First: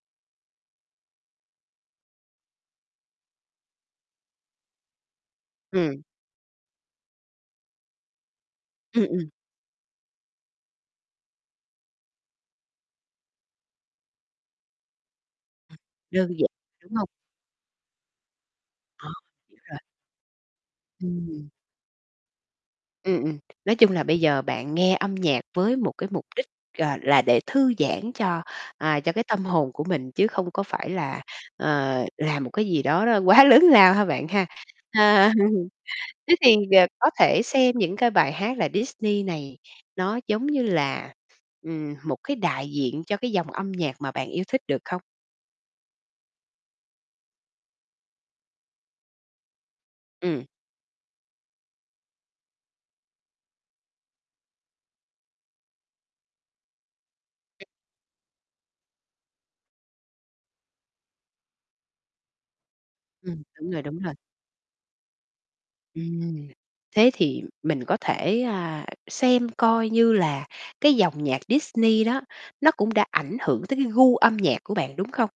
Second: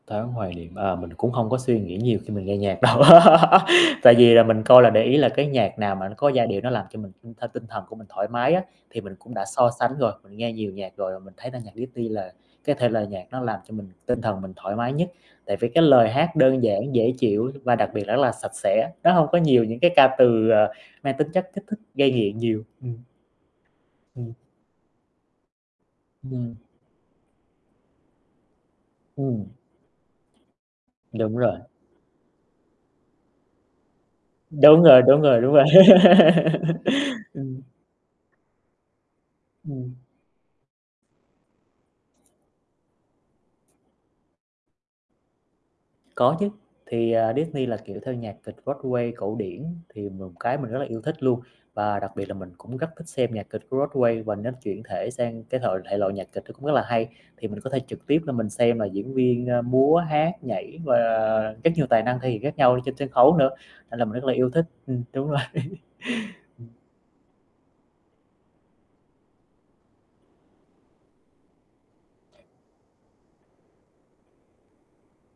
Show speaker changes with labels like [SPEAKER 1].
[SPEAKER 1] Tháng hoài niệm, ờ, mình cũng hông có suy nghĩ nhiều khi mình nghe nhạc đâu. Tại vì là mình coi là để ý là cái nhạc nào
[SPEAKER 2] Ừm.
[SPEAKER 1] mà nó có giai điệu nó làm cho mình t tinh thần của mình thoải mái á, thì
[SPEAKER 2] Ừm,
[SPEAKER 1] mình
[SPEAKER 2] ừm.
[SPEAKER 1] cũng đã so sánh rồi, mình nghe nhiều nhạc rồi, và mình thấy là nhạc Disney là cái thể loại nhạc nó làm cho mình tinh thần mình thoải mái nhất, tại vì cái lời
[SPEAKER 2] Đơn
[SPEAKER 1] hát
[SPEAKER 2] giản,
[SPEAKER 1] đơn
[SPEAKER 2] đúng
[SPEAKER 1] giản,
[SPEAKER 2] hông?
[SPEAKER 1] dễ chịu và đặc biệt là rất là sạch sẽ,
[SPEAKER 2] Ờ,
[SPEAKER 1] nó hông có
[SPEAKER 2] hiểu
[SPEAKER 1] nhiều những
[SPEAKER 2] rồi.
[SPEAKER 1] cái ca từ, ờ, mang tính chất
[SPEAKER 2] Ừm.
[SPEAKER 1] kích thích, gây nghiện nhiều, ừm.
[SPEAKER 2] Ừm, ừm. Nói chung là bây
[SPEAKER 1] Ừm.
[SPEAKER 2] giờ bạn nghe âm nhạc với một cái mục đích,
[SPEAKER 1] Ừm.
[SPEAKER 2] à, là để thư giãn cho, à, cho cái tâm
[SPEAKER 1] Ừm.
[SPEAKER 2] hồn của mình chứ không có phải là,
[SPEAKER 1] Đúng rồi.
[SPEAKER 2] ờ, làm một cái gì đó nó quá lớn lao ha bạn ha.
[SPEAKER 1] Đúng rồi, đúng rồi, đúng rồi.
[SPEAKER 2] Thế thì, ờ, có thể
[SPEAKER 1] Ừm.
[SPEAKER 2] xem những cái bài hát là Disney này,
[SPEAKER 1] Ừm.
[SPEAKER 2] nó giống như là, ừm, một cái đại diện cho cái dòng âm nhạc mà bạn yêu thích được không?
[SPEAKER 1] Có chứ. Thì, à, Disney là, kiểu, theo nhạc kịch Broadway cổ điển, thì một
[SPEAKER 2] Ừm.
[SPEAKER 1] cái mình rất là yêu thích luôn, và đặc biệt là mình cũng rất thích xem nhạc kịch của Broadway, và nó chuyển thể sang cái thoại thể loại nhạc kịch nó cũng rất là hay, thì mình có thể trực tiếp, ơ, mình xem là diễn viên, ơ, múa hát, nhảy và rất nhiều tài năng thể hiện khác nhau ở trên sân khấu
[SPEAKER 2] Ừm,
[SPEAKER 1] nữa,
[SPEAKER 2] đúng rồi,
[SPEAKER 1] nên
[SPEAKER 2] đúng
[SPEAKER 1] là mình
[SPEAKER 2] rồi.
[SPEAKER 1] rất là yêu thích, ừm, đúng rồi.
[SPEAKER 2] Ừm. Thế thì mình có thể, a, xem coi như là cái dòng nhạc Disney đó nó cũng đã ảnh hưởng tới cái gu âm nhạc của bạn, đúng không?